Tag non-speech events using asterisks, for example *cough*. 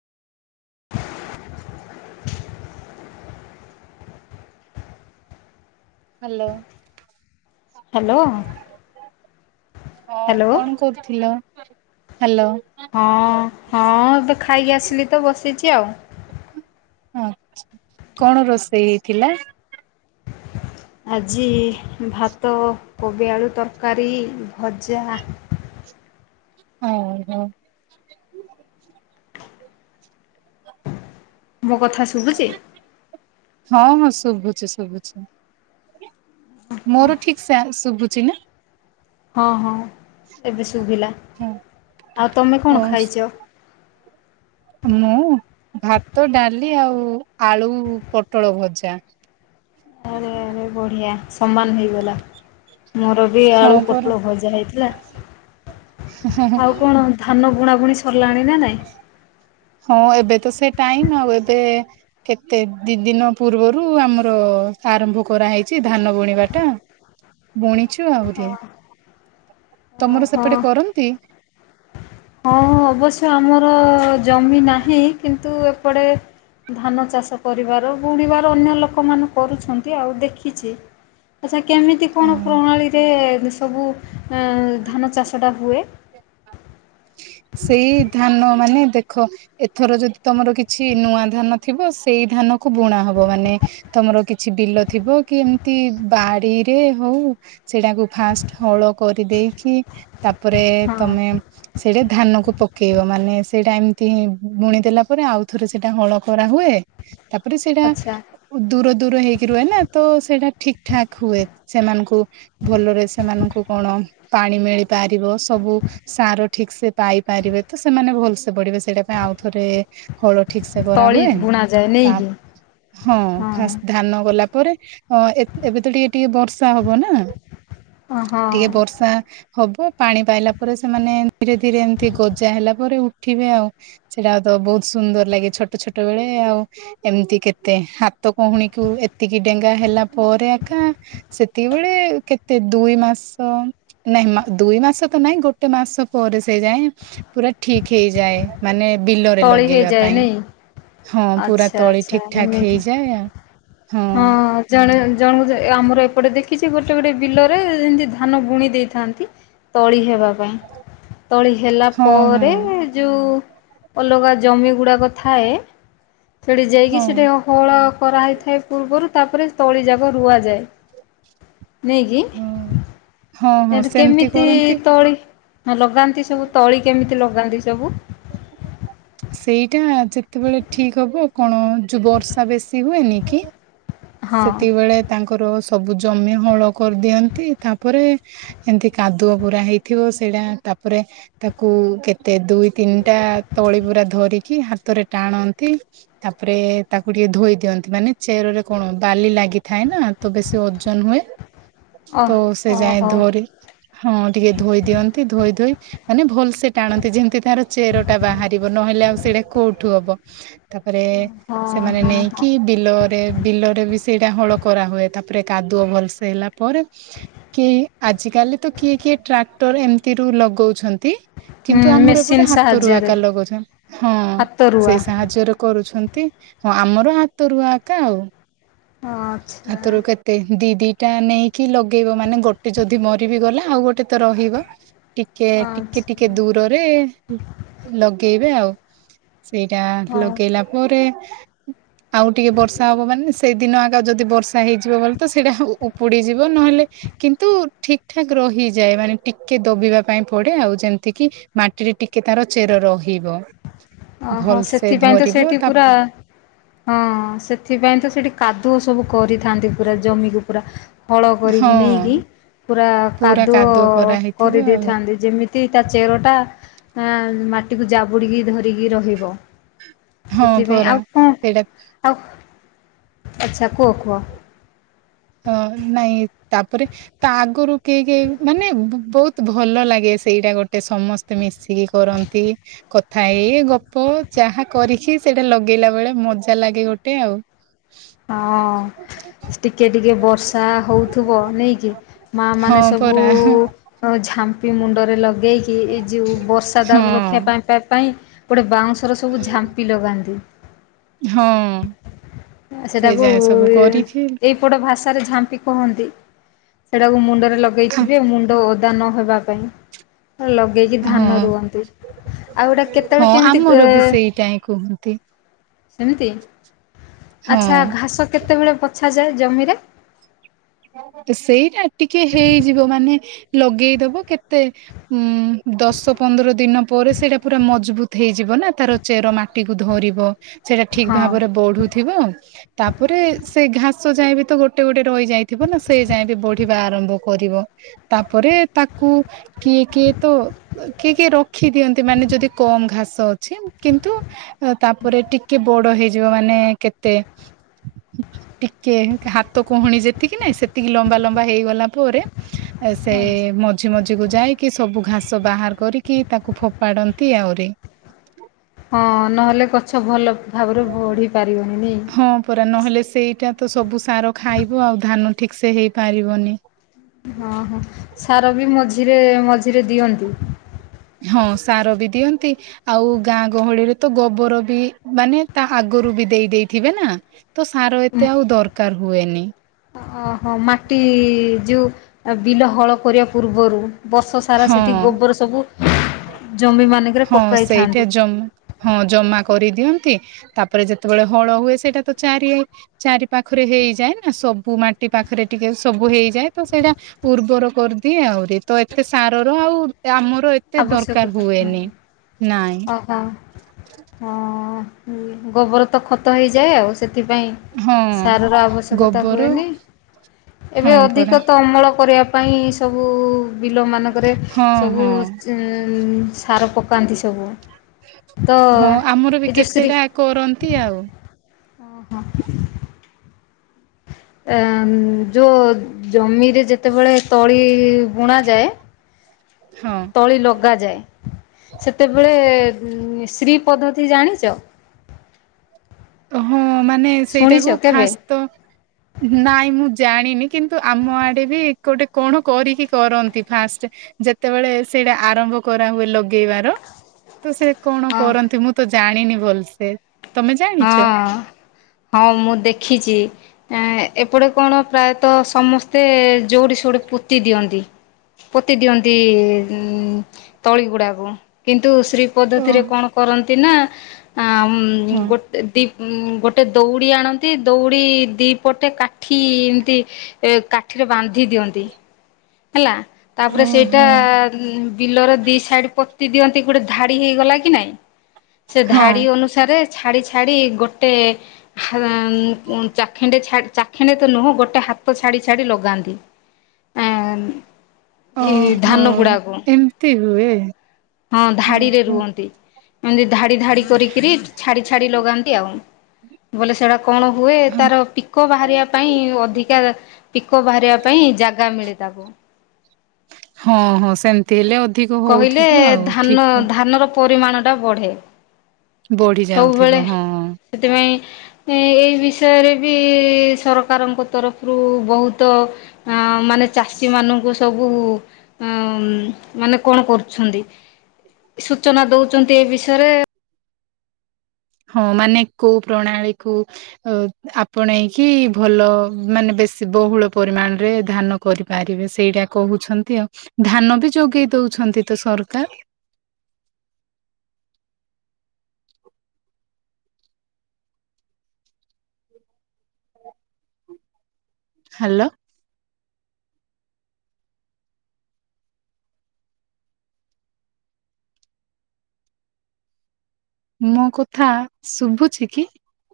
Hello. Hello. ହଁ hello କଣ କରୁଥିଲ, ହ୍ୟାଲୋ। ହଁ ହଁ ଏବେ ଖାଇକି ଆସିଲି ତ ବସିଛି ଆଉ। ଆଚ୍ଛା କଣ ରୋଷେଇ ହେଇଥିଲା ଆଜି ଭାତ, କୋବି ଆଳୁ ତରକାରୀ, ଭଜା, ହଉ ହଉ। ମୋ କଥା ଶୁଭୁଛି ହଁ ହଁ ଶୁଭୁଛି ଶୁଭୁଛି। ମୋର ଠିକ୍ ସେ ଶୁଭୁଛି ନା ହଁ ହଁ ଏବେ ଶୁଭିଲା, ହଁ ଆଉ ତମେ ଓ କଣ ଖାଇଛ ମୁଁ ଭାତ ଡାଲି ଆଉ ଆଳୁ ପୋଟଳ ଭଜା। ଆରେ *inaudible* ଆରେ ବଢ଼ିଆ ସମାନ ହେଇଗଲା, ମୋର ବି ହଁ ଆଳୁ ପରା ପୋଟଳ ଭଜା ହେଇଥିଲା। ଆଉ କଣ ଧାନ ବୁଣା ବୁଣି ସରିଲାଣି ନା ନାଇଁ ହଁ ଏବେ ତ ସେ ଟାଇମ ଆଉ ଏବେ କେତେ ଦି ଦିନ ପୂର୍ବରୁ ଆମର ଆରମ୍ଭ କରାହେଇଛି ଧାନ ବୁଣିବାଟା। *inaudible* ବୁଣିଛୁ ହଁ ଆହୁରି ତମର ସେପଟେ ହଁ କରନ୍ତି ହଁ ଅବଶ୍ୟ ଆମର ଜମି ନାହିଁ କିନ୍ତୁ ଏପଟେ ଧାନ ଚାଷ କରିବାର ବୁଣିବାର ଅନ୍ୟ ଲୋକ ମାନେ କରୁଛନ୍ତି ଆଉ ଦେଖିଛି। ଆଚ୍ଛା କେମିତି କଣ ପ୍ରଣାଳୀରେ ସବୁ ଧାନ ଚାଷଟା ହୁଏ ସେଇ ଧାନ ମାନେ ଦେଖ ଦେଖ ଏଥର ଯଦି ତମର କିଛି ନୂଆ ଧାନ ଥିବ ସେଇ ଧାନ କୁ ବୁଣା ହବ। ମାନେ ତମର କିଛି ବିଲ ଥିବ କି ଏମିତି ବାଡିରେ ହଉ ସେଇଟାକୁ ଫାଷ୍ଟ ହଳ କରିଦେଇକି ତାପରେ ହଁ ତମେ ସେଇଟା ଧାନ କୁ ପକେଇବ ମାନେ ସେଇଟା ଏମିତି ବୁଣିଦେଲା ପରେ ଆଉ ଥରେ ସେଟା ହଳ ଖରା ହୁଏ। ତାପରେ ସେଇଟା ଆଚ୍ଛା ଦୂର ଦୂର ହେଇକି ରୁହେ ନା ତ ସେଇଟା ଠିକ ଠାକ୍ ହୁଏ। ସେମାନଙ୍କୁ ଭଲରେ ସେମାନଙ୍କୁ କଣ ପାଣି ମିଳିପାରିବ ସବୁ ସାର ଠିକ ସେ ପାଇ ପାରିବେ ତ ସେମାନେ ଭଲ ସେ ପଢିବେ ସେଇଟା ପାଇଁ ଆଉ ଥରେ ହଳ ଠିକ ସେ ତଳି କରାହୁଏ। ବୁଣାଯାଏ ତା ନେଇକି? ହଁ ଫାଷ୍ଟ ହଁ ଧାନ ଗଲା ପରେ ଅ ଏ ଏବେ ତ ଟିକେ ଟିକେ ବର୍ଷା ହବ ନା ହଁ ଟିକେ ବର୍ଷା ହବ ପାଣି ପାଇଲା ପରେ ସେମାନେ ଧୀରେ ଧୀରେ ଏମତି ଗଜା ହେଲା ପରେ ଉଠିବେ ଆଉ। ଛିଡା ହଉଥବ। ବହୁତ ସୁନ୍ଦର ଲାଗେ ଛୋଟ ଛୋଟ ବେଳେ ଆଉ। ଏମିତି କେତେ ହାତ କହୁଣୀକୁ ଏତିକି ଡେଙ୍ଗା ହେଲା ପରେ ଆକା ସେତିକିବେଳେ କେତେ ଦୁଇ ମାସ ନାଇଁ ମା ଦୁଇ ମାସ ତ ନାଇଁ ଗୋଟେ ମାସ ପରେ ସେ ଯାଏ ପୁରା ଠିକ ହେଇଯାଏ। ମାନେ ବିଲରେ ତଳି ଲଗେଇବା ହେଇଯାଏ ପାଇଁ ନାଇଁ ହଁ ପୁରା ଆଚ୍ଛା ତଳି ଆଚ୍ଛା ଠିକ୍ ଠାକ୍ ଏମିତି ହେଇଯାଏ ଆଉ। ହଁ ଜଣେ ଜଣ ଆମର ଏପଟେ ଦେଖିଛି ଗୋଟେ ଗୋଟେ ବିଲରେ ଯେମିତି ଧାନ ବୁଣି ଦେଇଥାନ୍ତି। ତଳି ହେବା ପାଇଁ। ତଳି ହେଲା ହଁ ପରେ ହଁ। ଯଉଁ ଅଲଗା ଜମି ଗୁଡ଼ାକ ଥାଏ। ସେଇଠି ଯାଇକି ହଁ ସେଇଠି ହଳ କରାହୋଇଥାଏ ପୂର୍ବରୁ ତାପରେ ତଳିଯାକ ରୁଆଯାଏ। ନେଇକି। ହଁ ହଁ ହଁ ସେମିତି କେମିତି କରନ୍ତି ତଳି ଲଗାନ୍ତି ସବୁ ତଳି କେମିତି ଲଗାନ୍ତି ସବୁ? ସେଇଟା ଯେତେବେଳେ ଠିକ ହବ କଣ ଯୋଉ ବର୍ଷା ବେଶୀ ହୁଏନି କି? ହଁ ସେତିକିବେଳେ ତାଙ୍କର ସବୁ ଜମି ହଳ କରିଦିଅନ୍ତି। ତାପରେ ଏମିତି କାଦୁଅ ପୁରା ହେଇଥିବ ସେଇଟା ତାପରେ ତାକୁ କେତେ ଦୁଇ ତିନିଟା ତଳି ପୁରା ଧରିକି ହାତରେ ଟାଣନ୍ତି। ତାପରେ ତାକୁ ଟିକେ ଧୋଇ ଦିଅନ୍ତି ମାନେ ଚେର ରେ କଣ ବାଲି ଲାଗିଥାଏ ନା? ତ ବେଶୀ ଓଜନ ହୁଏ। ହ ତ ସେ ଯାଏ ଧରି ହଁ ଟିକେ ଧୋଇ ଦିଅନ୍ତି ଧୋଇ ଧୋଇ ମାନେ ଭଲସେ ଟା ଆଣନ୍ତି ଯେମିତି ତାର ଚେର ଟା ବାହାରିବ ନହେଲେ ଆଉ ସେଇଟା କୋଉଠୁ ହବ? ତାପରେ ହଁ ସେମାନେ ହଁ ହଁ। ନେଇକି ବିଲରେ ବିଲରେ ବି ସେଇଟା ହଳ କରା ହୁଏ। ତା- - ପରେ କାଦୁଅ ଭଲସେ ହେଲା ପରେ କି ଆଜିକାଲି ତ କିଏ କିଏ ଟ୍ରାକ୍ଟର ଏମିତିରୁ ଲଗଉଛନ୍ତି। ହୁଁ କିନ୍ତୁ ଆମର ମେସିନ୍ ଏପୋଟେ ହାତରୁ ସାହାଯ୍ୟରେ ଆକାର ଲଗାଉଛ। ହଁ ହାତ ରୁଆ ସେଇ ସା ହାଯ୍ୟରେ କରୁଛନ୍ତି। ହଁ ଆମର ହାତରୁଆ ଆକା ଆଉ। ଆଚ୍ଛା। ହାତରୁ କେ ଦି ଦିଟା ନେଇକି ଲଗେଇବ ମାନେ ଗୋଟେ ଯଦି ମରିିବି ଗଲା ଆଉ ଗୋଟେ ତ ରହିବ। ଟିକେ ଟିକେ ଆଚ୍ଛା ଟିକେ ଦୂରରେ ଲଗେଇବେ ଆଉ। ସେଇଟା ହଉ ଲଗେଇଲା- - ପରେ ଆଉ ଟିକେ ବର୍ଷା ହବ ମାନେ ସେଇଦିନ ଆଗ ଯଦି ବର୍ଷା- - ହେଇଯିବ ବଲେତ ସେଇଟା ଉପୁଡିଯିବ ନହେଲେ କିନ୍ତୁ ଠିକ୍ ଠାକ୍ ରହିଯାଏ। ମାନେ ଟିକେ ଦବିବା ପାଇଁ ପଡ଼େ ଆଉ ଯେମିତିକି - - ମାଟିରେ ଟିକେ ତାର ଚେର ରହିବ। ଓହୋ ଭଲସେ ସେଥିପାଇଁ ତ ଧରିବ ସେଇଠି ତା ପୁରା- - ହଁ ସେଥିପାଇଁ ତ ସେଠି କାଦୁଅ ସବୁ କରିଥାନ୍ତି ପୁରା ଜମିକୁ ପୁରା। ହଳ କରିକି ହଁ ନେଇକି ପୁରା ପୁରା କାଦୁଅ କରା ହେଇଥିବ ଆଉ କରିଦେଇଥାନ୍ତି। ଯେମି ତି ଚେର ଟା ଆଁ ମାଟିକୁ ଜାବୁଡିକି ଧରିକି ରହିବ। ହଁ ସେଥିପାଇଁ ପରା ଆଉ କଂ? ସେଇଟା ଆଉ, ଆଚ୍ଛା କୁହ କୁହ। ହ ନାଇଁ ତାପରେ- - ତା ଆଗରୁ କେହି କେ ମାନେ ବ ବହୁତ ଭଲ ଲାଗେ ସେଇଟା ଗୋଟେ ସମ- - ସ୍ତେ ମିଶିକି କରନ୍ତି। କଥା ଏଇ ଗପ ଚାହା କରିକି ସେଇଟା ଲଗେଇଲା ବେଳେ ମଜା ଲାଗେ ଗୋଟେ ଆଉ ହଁ, ଟିକେ ଟିକେ ବର୍ଷା ହଉଥିବ ନେଇକି ମା ମାନେ ହଁ ସବୁ ପରା ଆ ଝାମ୍ପି ମୁଣ୍ଡରେ ଲଗେଇକି ଏ ଯୋଉ ବର୍ଷା ଦାଉରୁ ରକ୍ଷା ହଁ ପାଇଁ ପାଇଁ ଗୋଟେ ବାଉଁଶର ସବୁ ଝାମ୍ପି ଲଗାନ୍ତି। ହଁ ସେ ସେଟାକୁ ଯାଏ ସବୁ କରିକି ଏଇ ଗୋଟେ ଭାଷାରେ ଝାମ୍ପି କହନ୍ତି। ସେଟାକୁ ମୁଣ୍ଡରେ ଲଗେଇଥିବେ ମୁଣ୍ଡ ଓଦା ଦାନ ହେବା ପାଇଁ ହାଲୋ! ଲଗେଇକି ହଁ ଧାନ ରୁଅନ୍ତି। ଆଉ ଏଟା କେତେବେଳେ ହଁ କେମିତି ଏ ଆମର ବି ସେଇଟା ହିଁ କୁହନ୍ତି ସେମିତି ହଁ। ଆଚ୍ଛା! ଘାସ କେତେବେଳେ ବଛାଯାଏ। ଜମିରେ ତ ସେଇଟା ଟିକେ ହେଇଯିବ ମାନେ ଲଗେଇଦବ କେତେ ଉଁ ଦଶ ପନ୍ଦର ଦିନ ପରେ ସେଇଟା ପୁରା ମଜବୁତ ହେଇଯିବ ନା ତାର ଚେର ମାଟିକୁ ଧରିବ। ସେଇଟା ଠିକ ହଁ। ଭାବରେ ବଢୁଥିବ। ତାପରେ ସେ ଘାସ ଯାଏ ବି ତ ଗୋଟେ ଗୋଟେ ରହିଯାଏ। ଥିବ ନା ସେ ଯାଏ ବି ବଢିବା ଆରମ୍ଭ କରିବ ତାପରେ ତାକୁ କିଏ -କିଏ ତ କିଏ -କିଏ ରଖିଦିଅନ୍ତି। ମାନେ ଯଦି କମ ଘାସ ଅଛି। କିନ୍ତୁ ତାପରେ ଟିକେ ବଡ ହେଇଯିବ। ମାନେ କେତେ ଟିକେ ଏମିତି ହାତ କୁହୁଣ ଯେ ତିକି ନାଇଁ ସେତିକି ଲମ୍ବା -ଲମ୍ବା ହେଇଗଲା ପରେ ସେ ଆଚ୍ଛା। ମ ମଝି ମଝିକୁ ଯାଇକି ସବୁ ଘାସ ବାହାର କରିକି ତାକୁ ଫୋପାଡ଼ନ୍ତି। ଆହୁରି ହଁ ନହେଲେ ଗଛ ଭଲ ଭାବରେ ବଢ଼ି ପାରିବନି। ଖରା ନହେଲେ ସେଇଟା ତ ସବୁ ସାର ଖାଇବ ଆଉ ଧାନ ଠିକ ସେ ହେଇ ପାରିବନି। ହଁ -ହଁ ସାର ବି ମଝିରେ- ମଝିରେ ଦିଅନ୍ତି। ହଁ ସାର ବି ଦିଅନ୍ତି। ଆଉ ଗାଁ ଗହଳିରେ ତ ଗୋବର ବି ମାନେ ତା ଆଗରୁ ବି ଦେଇ ଦେଇେଥିବେ ନା ତ ସାର ଏତେ ଆଉ ଦରକାର ହୁଏନି। ଅହୋ ମାଟି ଯେଉଁ ବିଲ ହଳ କରିବା ପୂର୍ବରୁ ବର୍ଷ ସାରା ସେଠି ହଁ ଗୋବର ସବୁ ଜମିମାନଙ୍କରେ ହଁ ସେଇଠା ପକାଇଥାନ୍ତି। ଜମା ହଁ ଜମା କରିଦିଅନ୍ତି ତାପରେ ଯେତେବେଳେ ହଳ ହୁଏ। ସେଇଟା ତ ଚାରିଆ ଚାରି ପାଖରେ ହେଇଯାଏ ନା ସବୁ ମାଟି ପାଖରେ ଟିକେ ସବୁ ହେଇଯାଏ। ତ ସେଇଟା ଉର୍ବର କରିଦିଏ ଆଉ ଇଏ ତ ଏତେ ସାରର ଆଉ ଆମର ଏତେ ଦରକାର ହୁଏନି। ନାଇଁ ହଁ ହଁ ଗୋବର ତ ଖତ ହେଇଯାଏ। ଆଉ ସେଥିପାଇଁ ହଁ ସାର ର ଆବଶ୍ୟକତା ଗୋବର ହୁଏନି। ଏବେ ହଁ ଅଧିକ ପରା ତ ଅମଳ କରିବା ପାଇଁ ସବୁ ବିଲମାନାନଙ୍କରେ ହଁ ସବୁ ହଁ ସାର ପକାନ୍ତି ସବୁ ତ ହଁ ଆମର ବି ଏ ଯୋଉ ଶ୍ରୀ କେତେଟା କରନ୍ତି ଆଉ। ଓହୋ! ଏ ଯୋଉ ଜମିରେ ଯେତେବେଳେ ତଳି ବୁଣା ଯାଏ ହଁ ତଳି ଲଗାଯାଏ। ସେତେବେଳେ ଶ୍ରୀ ପଦ୍ଧତି ଜାଣିଛ? ହଁ ମାନେ ଶୁଣିଛ ସେଇଟାକୁ କେବେ ଫାଷ୍ଟ ତ ନାଇଁ ମୁଁ ଜାଣିନି କିନ୍ତୁ ଆମ ଆଡେ ବି ଗୋଟେ କଣ କରିକି କରନ୍ତି। ଫାଷ୍ଟ ଯେତେବେଳେ ସେଇଟା ଆରମ୍ଭ କରାହୁଏ। ଲଗେଇବାର ତ ସେ କଣ ହଁ କରନ୍ତି ମୁଁ ତ ଜାଣିନି ଭଲସେ ତମେ ଜାଣି ହଁ ହଁ ମୁଁ ଦେଖିଛି। ଏପଟେ କଣ ପ୍ରାୟତଃ ସମସ୍ତେ ଯୋଉଠି ସୋଉଠି ପୋତି ଦିଅନ୍ତି। ପୋତି ଦିଅନ୍ତି ଉ ତଳିଗୁଡ଼ାକୁ କିନ୍ତୁ ଶ୍ରୀ ଓ ପଦ୍ଧତିରେ କଣ କରନ୍ତି ନା ହଁ ଗୋ ଦ ଗୋଟେ ଦଉଡ଼ି ଆଣନ୍ତି ଦଉଡ଼ି ଦୁଇପଟେ କାଠି ଏମିତି ଏ କାଠିରେ ବାନ୍ଧି ଦିଅନ୍ତି। ହେଲା। ତାପରେ ସେଇଟା ବିଲର ଦି ସାଇଡ ପୋତି ଦିଅନ୍ତି ଗୋଟେ ଧାଡି ହେଇଗଲା କି ନାଇଁ ସେ ହଁ। ଧାଡି ଅନୁସାରେ ଛାଡି ଛାଡି ଗୋଟେ ଚାଖେଣ୍ଡେ ଚାଖେଣ୍ଡେ ତ ନୁହଁ ଗୋଟେ ହାତ ଛାଡ଼ି ଛାଡ଼ି ଲଗାନ୍ତି। *inaudible* ଏଇ ଓହୋ ଧାନ ଗୁଡାକୁ ଏମିତି ହୁଏ ହଁ ଧାଡିରେ ଓହୋ। ରୁହନ୍ତି। ଏମିତି ଧାଡି ଧାଡି କରିକି ଛାଡି ଛାଡି ଲଗାନ୍ତି ଆଉ। ବୋଲେ ସେଟା କଣ ହୁଏ ହଁ ତାର ପିକ ବାହାରିବା ପାଇଁ ଅଧିକା ପିକ ବାହାରିବା ପାଇଁ ଜାଗା ମିଳେ ତାକୁ। ହଁ ହଁ ସେମିତି ହେଲେ ଅଧିକ କହିଲେ ହଉଥିବ ଆଉ ଧାନ ଠିକ। ଧାନର ପରିମାଣଟା ବଢ଼େ। ବଢି ଯାଉଥିବ ହଁ। ସେଥିପାଇଁ ଏହି ବିଷୟରେ ବି ସରକାରଙ୍କ ତରଫରୁ ବହୁତ ଅ ମାନେ ଚାଷୀ ମାନଙ୍କୁ ସବୁ ଅ ମାନେ କଣ କରୁଛନ୍ତି ସୂଚନା ଦଉଛନ୍ତି ଏ ବିଷୟରେ ହଁ ମାନେ କୋଉ ପ୍ରଣାଳୀ କୁ ଅ ଆପଣେଇକି ଭଲ ମାନେ ବେଶୀ ବହୁଳ ପରିମାଣରେ ଧାନ କର ପାରିବେ ସେଇଟା କହୁଛନ୍ତି ଆଉ ଧାନ ବି ଯୋଗେଇ ଦଉଛନ୍ତି ତ ସରକାର। *inaudible* ହ୍ୟାଲୋ। ମୋ କଥା ଶୁଭୁଛି କି